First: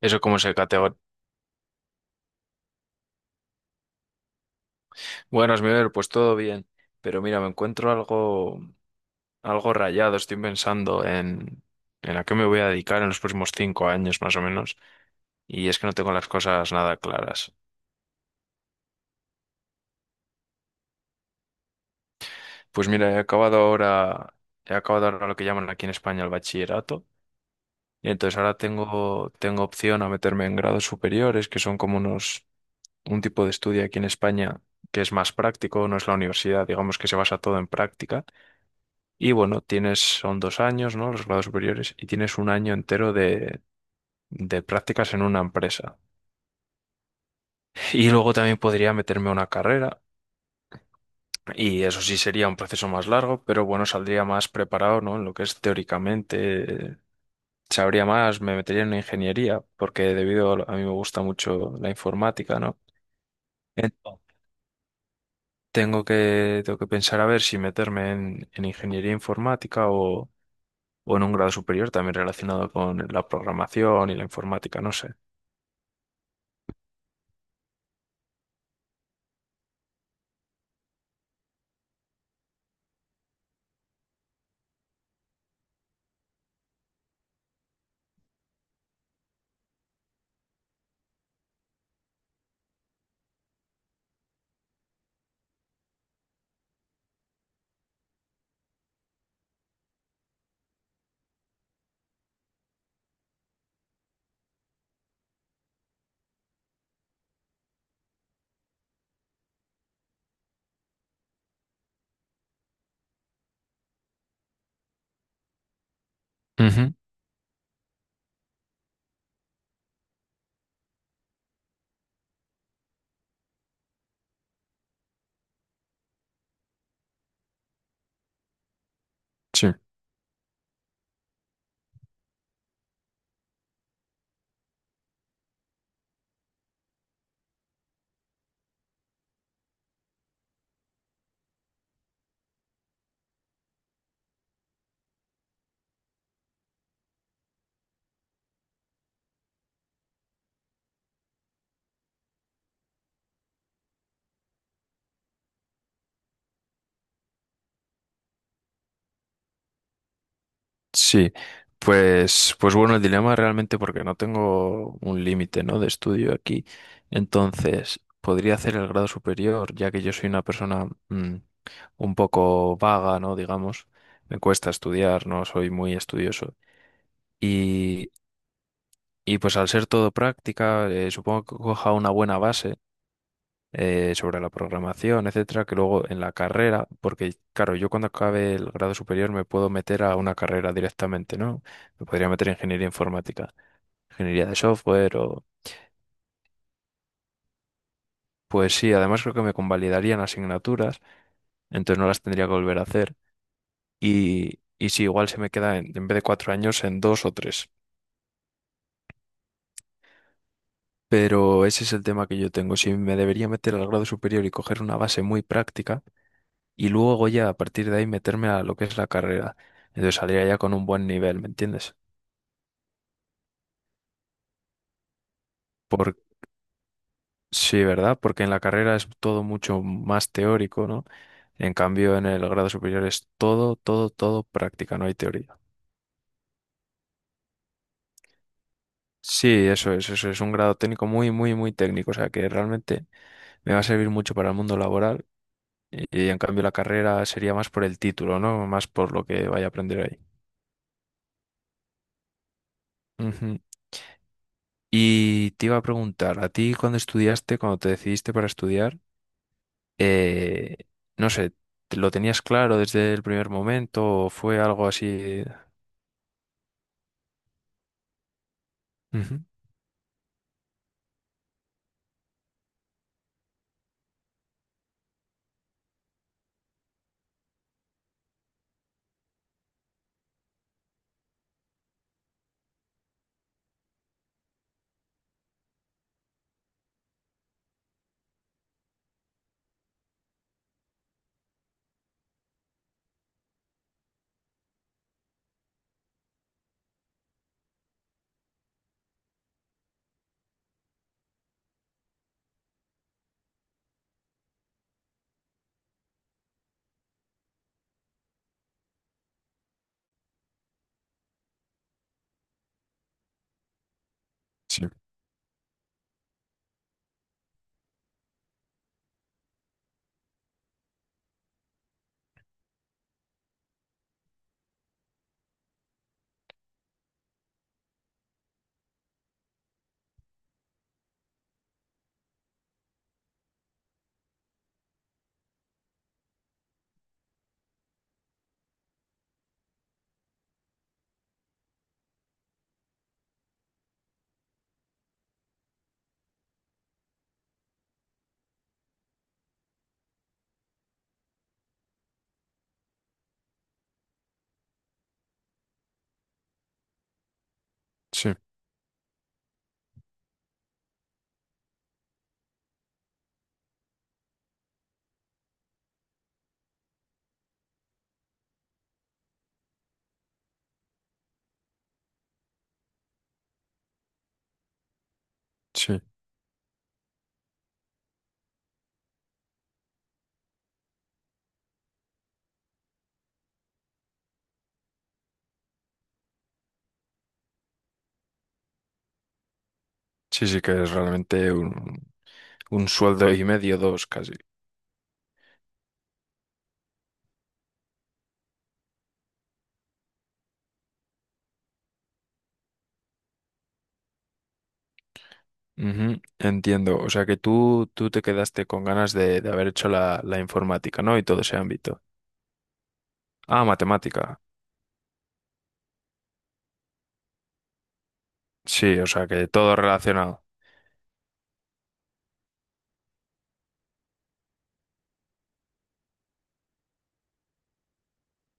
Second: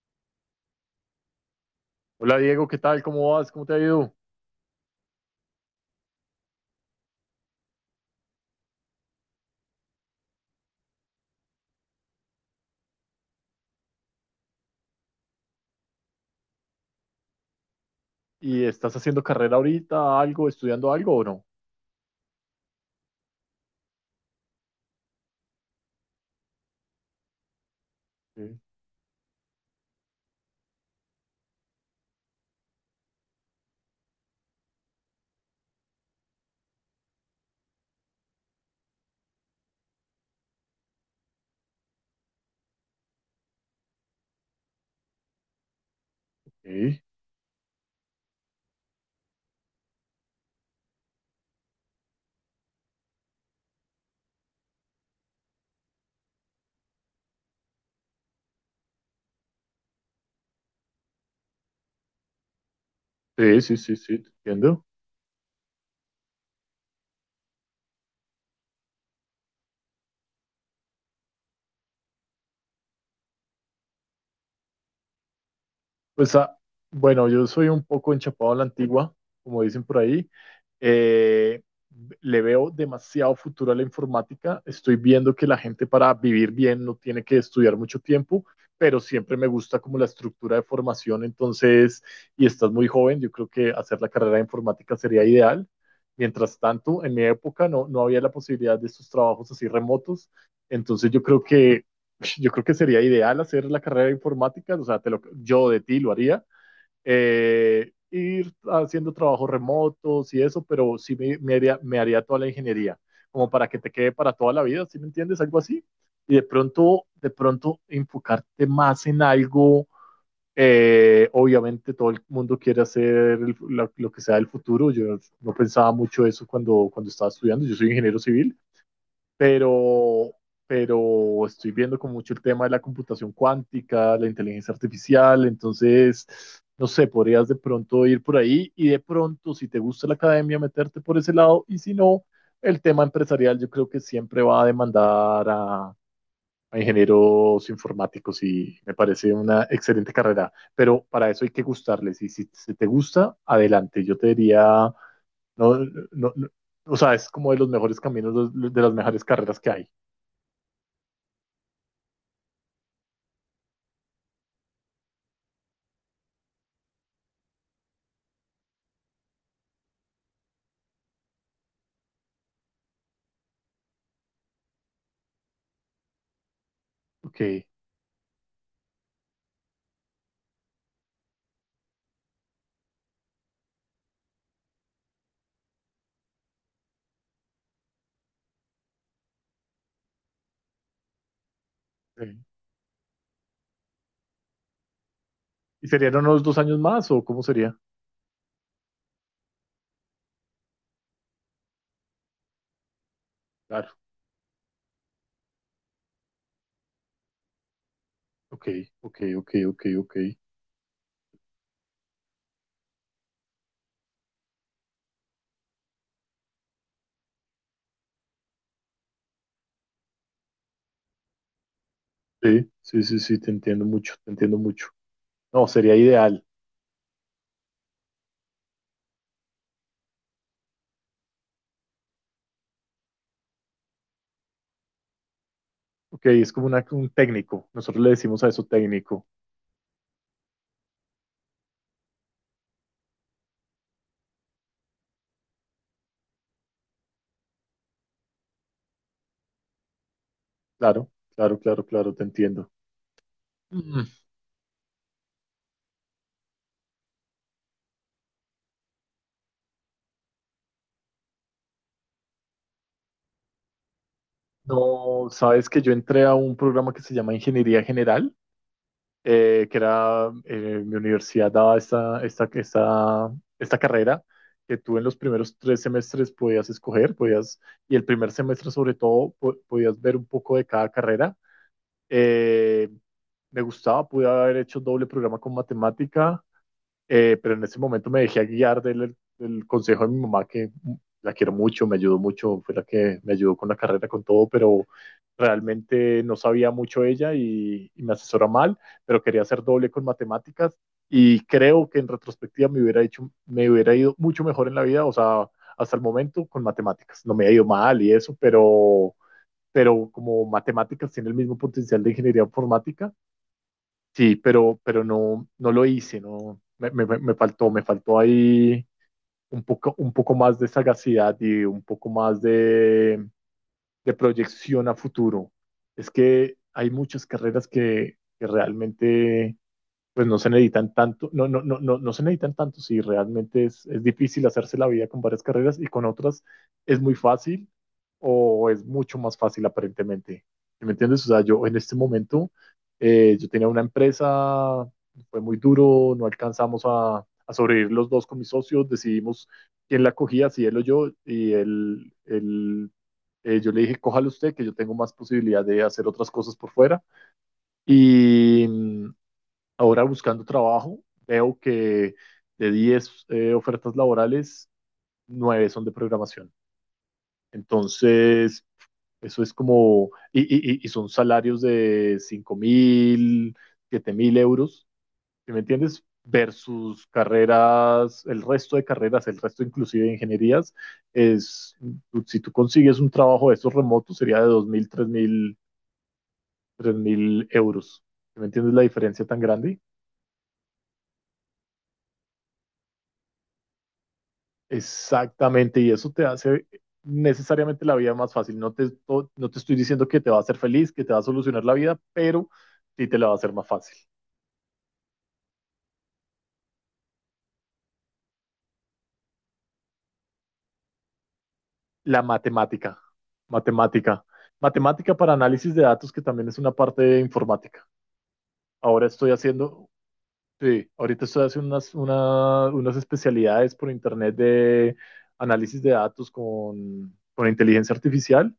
Eso como se categoriza. Hola Diego, ¿qué tal? ¿Cómo vas? ¿Cómo te ha ido? Bueno, Smiver, pues todo bien. Pero mira, me encuentro algo, algo rayado. Estoy pensando en a qué me voy a dedicar en los próximos 5 años, más o menos. Y es que no tengo las cosas nada claras. ¿Y estás haciendo carrera ahorita, algo, estudiando algo o no? Pues mira, he acabado ahora lo que llaman aquí en España el bachillerato. Y entonces ahora tengo opción a meterme en grados superiores, que son como unos, un tipo de estudio aquí en España que es más práctico, no es la universidad, digamos que se basa todo en práctica. Y bueno, tienes, son 2 años, ¿no? Los grados superiores, y tienes un año entero de prácticas en una empresa. Sí, Y luego también podría meterme a una carrera, y eso sí sería un proceso más largo, pero bueno, saldría más preparado, ¿no? En lo que es teóricamente, sabría más, me metería en una ingeniería, porque debido a, a mí me gusta mucho la informática, ¿no? sí, sí, sí, sí, Entonces, te entiendo. Tengo que pensar a ver si meterme en ingeniería informática o en un grado superior también relacionado con la programación y la informática, no sé. Pues ah, bueno, yo soy un poco enchapado a la antigua, como dicen por ahí. Eh, Le veo demasiado futuro a la informática. Estoy viendo que la gente para vivir bien no tiene que estudiar mucho tiempo, pero siempre me gusta como la estructura de formación. Entonces, y estás muy joven, yo creo que hacer la carrera de informática sería ideal. Mientras tanto, en mi época no, no había la posibilidad de estos trabajos así remotos. Entonces, yo creo que sería ideal hacer la carrera de informática. O sea, yo de ti lo haría, ir haciendo trabajos remotos y eso, pero sí me haría toda la ingeniería, como para que te quede para toda la vida, ¿sí me entiendes? Algo así. Y de Ujú. pronto, de pronto enfocarte más en algo. Obviamente todo el mundo quiere hacer lo que sea el futuro. Yo no pensaba mucho eso cuando estaba estudiando. Yo soy ingeniero civil, Sí, pero, pero estoy viendo con mucho el tema de la computación cuántica, la inteligencia artificial. Entonces, no sé, podrías de pronto ir por ahí y de pronto, si te gusta la academia, meterte por ese lado, y si no, el tema empresarial yo creo que siempre va a demandar a ingenieros informáticos, y me parece una excelente carrera, pero para eso hay que gustarles, y si te gusta, adelante, yo te diría no, no, no. O sea, es como de los mejores caminos, de las mejores carreras que hay. sí. Pues, pues bueno, el dilema realmente porque no tengo un límite, ¿no? De estudio aquí. Entonces, podría hacer el grado superior, ya que yo soy una persona un poco vaga, ¿no? Digamos, me cuesta estudiar, no soy muy estudioso. Ok. Y, y pues al ser todo práctica, supongo que coja una buena base. Sobre la programación, etcétera, que luego en la carrera, porque claro, yo cuando acabe el grado superior me puedo meter a una carrera directamente, ¿no? Me podría Ok. meter en ingeniería informática, ingeniería de software o... ¿Y serían unos 2 años más o cómo sería? Pues sí, además creo que me convalidarían asignaturas, entonces no las tendría que volver a hacer. Claro. Y sí, igual se me queda en vez de 4 años en dos o tres. Ok, ok, ok, ok, ok. Pero ese es el tema que yo tengo. Si me debería meter al grado superior y coger una base muy práctica, y luego ya a partir de ahí meterme a lo que es la carrera. Entonces saldría ya con un buen nivel, ¿me entiendes? Sí, sí, sí, sí, te entiendo mucho, te entiendo mucho. No, sería Por, ideal. sí, ¿verdad? Porque en la carrera es todo mucho más teórico, ¿no? En cambio, en el grado superior es todo, todo, todo práctica, no hay teoría. Ok, es como un técnico. Nosotros le decimos a eso técnico. Sí, eso es un grado técnico muy, muy, muy técnico, o sea que realmente me va a servir mucho para el mundo laboral y, en cambio la carrera sería más por el título, ¿no? Más por lo que vaya a aprender ahí. Claro, claro, claro, claro, te entiendo. Ujú. Mm. Y te iba a preguntar, ¿a ti cuando estudiaste, cuando te decidiste para estudiar, eh, no sé, ¿lo tenías claro desde el primer momento o fue algo No, así? sabes que yo entré a un programa que se llama Ingeniería General, Ujú. Que era, mi universidad daba esta carrera, que tú en los primeros 3 semestres podías escoger, y el primer semestre sobre todo podías ver un poco de cada carrera. Eh, Me gustaba, pude haber hecho doble programa con matemática, pero en ese momento me dejé guiar del consejo de mi mamá, que la quiero mucho, me ayudó mucho, fue la que me ayudó con la carrera, con todo, pero realmente no sabía mucho ella, y me asesora mal, pero quería hacer doble con matemáticas y creo que en retrospectiva me hubiera ido mucho mejor en la vida, o sea, hasta el momento con matemáticas. No me ha ido mal y eso, pero como matemáticas tiene el mismo potencial de ingeniería informática. Sí, Sí, pero no, no lo hice, no, me faltó ahí un poco más de sagacidad y un poco más de, proyección a futuro. Es que hay muchas carreras que realmente pues no se necesitan tanto, no, no, no, no, no se necesitan tanto, si realmente es difícil hacerse la vida con varias carreras, y con otras es muy fácil, o es mucho más fácil aparentemente. ¿Sí? ¿Me entiendes? O sea, yo en este momento, yo tenía una empresa, fue muy duro, no alcanzamos a sobrevivir los dos con mis socios, decidimos quién la cogía, si él o yo, y él yo le dije, cójalo usted, que yo tengo más posibilidad de hacer otras cosas por fuera. sí, Y ahora buscando trabajo, veo que de 10, ofertas laborales, 9 son de programación. Entonces, eso es como, y son salarios de 5.000, 7.000 euros. ¿Sí? ¿Me sí, entiendes? Versus carreras, el resto de carreras, el resto inclusive de ingenierías, es, si tú consigues un trabajo de esos remotos, sería de 2.000, tres mil euros. ¿Sí? ¿Me entiendes la diferencia tan grande? sí, sí, que es realmente un sueldo y medio, dos casi. Exactamente, y eso te hace necesariamente la vida más fácil. No te, no no te estoy diciendo que te va a hacer feliz, que te va a solucionar la vida, pero sí te la va a hacer más fácil. Ujú, entiendo, o sea que tú te quedaste con ganas de haber hecho la informática, ¿no? Y todo ese ámbito. La matemática, Ah, matemática, matemática. matemática para análisis de datos, que también es una parte de informática. Sí, o Ahora sea estoy que todo haciendo, relacionado. sí, ahorita estoy haciendo unas, unas especialidades por internet de análisis de datos con inteligencia artificial,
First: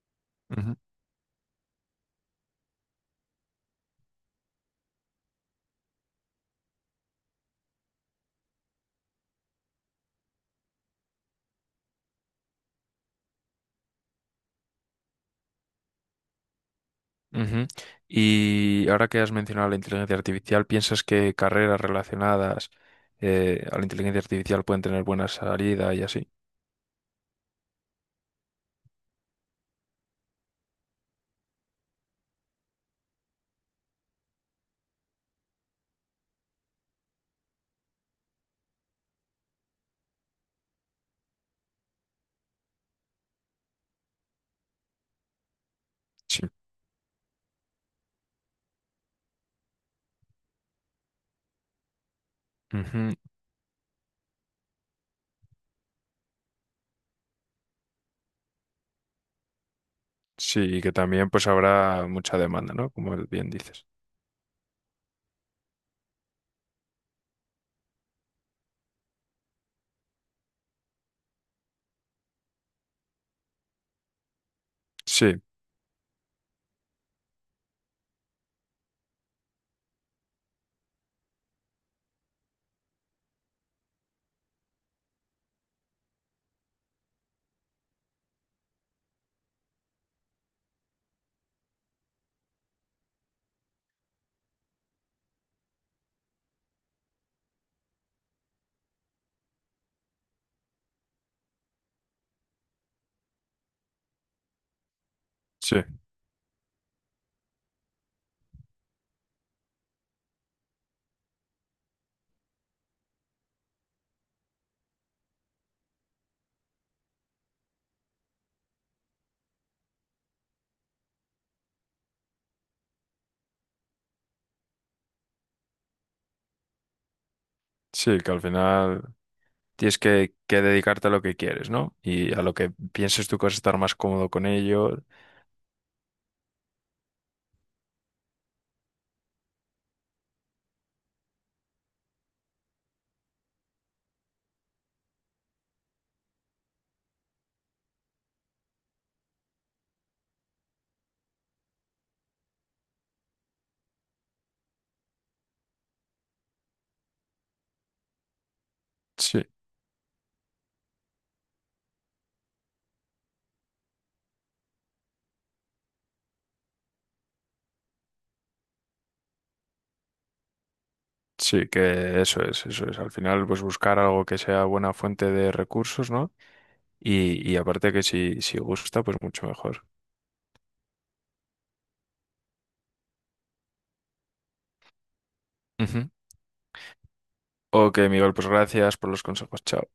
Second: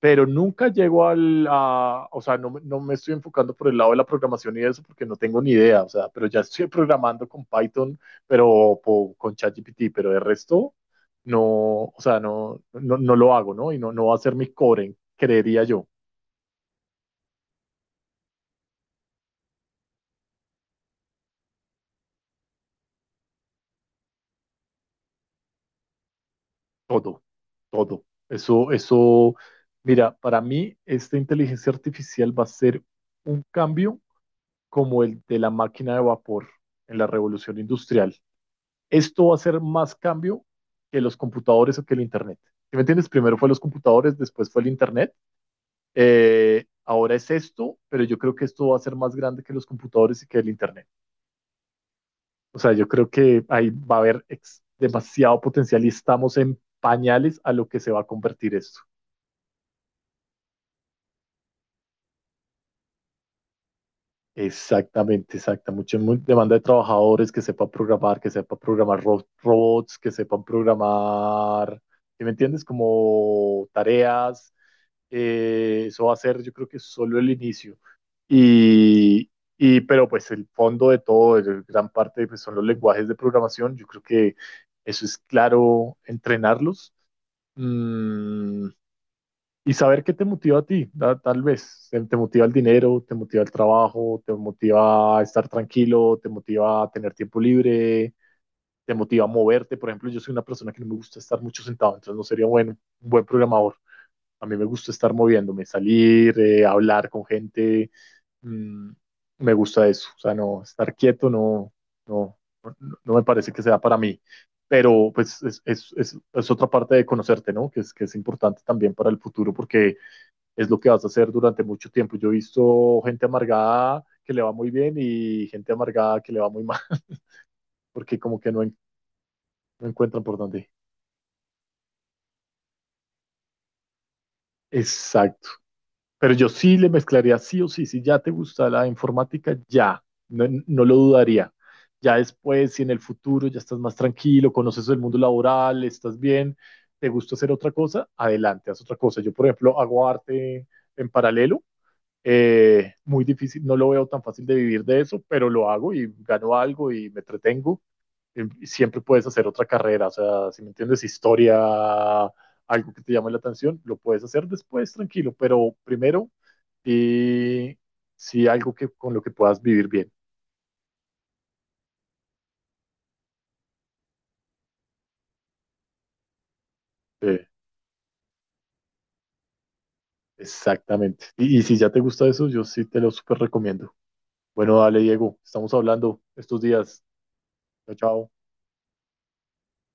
pero nunca llego al, a, o sea, no, no, me estoy enfocando por el lado de la programación y eso porque no tengo ni idea, o sea, pero ya estoy programando con Python, pero con ChatGPT, pero de resto no. O sea, no, no, no, lo hago, ¿no? Y no, no va a ser mi core, creería yo. Ujú. Y ahora que has mencionado la inteligencia artificial, ¿piensas que carreras relacionadas a la inteligencia artificial pueden tener buena salida y así? Todo, todo. Eso, mira, para mí esta inteligencia artificial va a ser un cambio como el de la máquina de vapor en la revolución industrial. Esto va a ser más cambio que los computadores o que el Internet. ¿Sí me entiendes? Primero fue los computadores, después fue el Internet. Sí. Ahora es esto, pero yo creo que esto va a ser más grande que los computadores y que el Internet. O sea, yo creo Ujú. que ahí va a haber demasiado potencial, y estamos en pañales a lo que se va a convertir esto. Sí, y que también pues habrá mucha demanda, ¿no? Como bien dices. Exactamente, exacta. Demanda de trabajadores que sepan programar robots, que sepan programar, ¿sí me entiendes? Como tareas. Sí, Eso va a ser, yo creo que solo el inicio. Y, pero pues el fondo de todo, gran parte pues, son los lenguajes de programación. Yo creo que eso es claro, entrenarlos. Mm, y saber qué te motiva a ti, tal vez. Te motiva el dinero, te motiva el trabajo, te motiva a estar tranquilo, te motiva a tener tiempo libre, te motiva a moverte. Por ejemplo, yo soy una persona que no me gusta estar mucho sentado, entonces no sería bueno un buen programador. A mí me gusta estar moviéndome, sí, salir, hablar con gente. mm, Me gusta eso. O sea, no, estar quieto no, no, no no me parece que sea para mí. Pero pues es otra parte de conocerte, ¿no? Que es importante también para el futuro, porque es lo que vas a hacer durante mucho tiempo. Yo he visto gente amargada que le va muy bien y gente amargada que le va muy mal, porque sí, que como al que no, final no tienes encuentran por que dónde. dedicarte a lo que quieres, ¿no? Y a lo que pienses tú que vas a estar más cómodo con ello. Exacto. Pero yo sí le mezclaría sí o sí. Si ya te gusta la informática, ya. No, no lo dudaría. Ya después, si en el futuro ya estás más tranquilo, conoces el mundo laboral, estás bien, te gusta hacer otra cosa, adelante, haz otra cosa. Yo, por ejemplo, hago arte en paralelo. Muy difícil, no lo veo tan fácil de vivir de eso, pero lo hago y gano algo y me entretengo. Y siempre puedes Sí, hacer otra carrera, o sea, si me entiendes, historia, algo que te llame la atención, lo puedes hacer después, tranquilo, pero primero, y sí algo que, con lo que puedas vivir bien. sí, que eso es, eso es. Al final pues buscar algo que sea buena fuente de recursos, ¿no? Eh, Y aparte que si, si gusta, pues mucho mejor. exactamente. Y si ya te gusta eso, yo sí te lo súper recomiendo. Bueno, dale, Diego, estamos Ujú. hablando estos días. Chao, Ok, chao. Miguel, pues gracias por los consejos. Chao.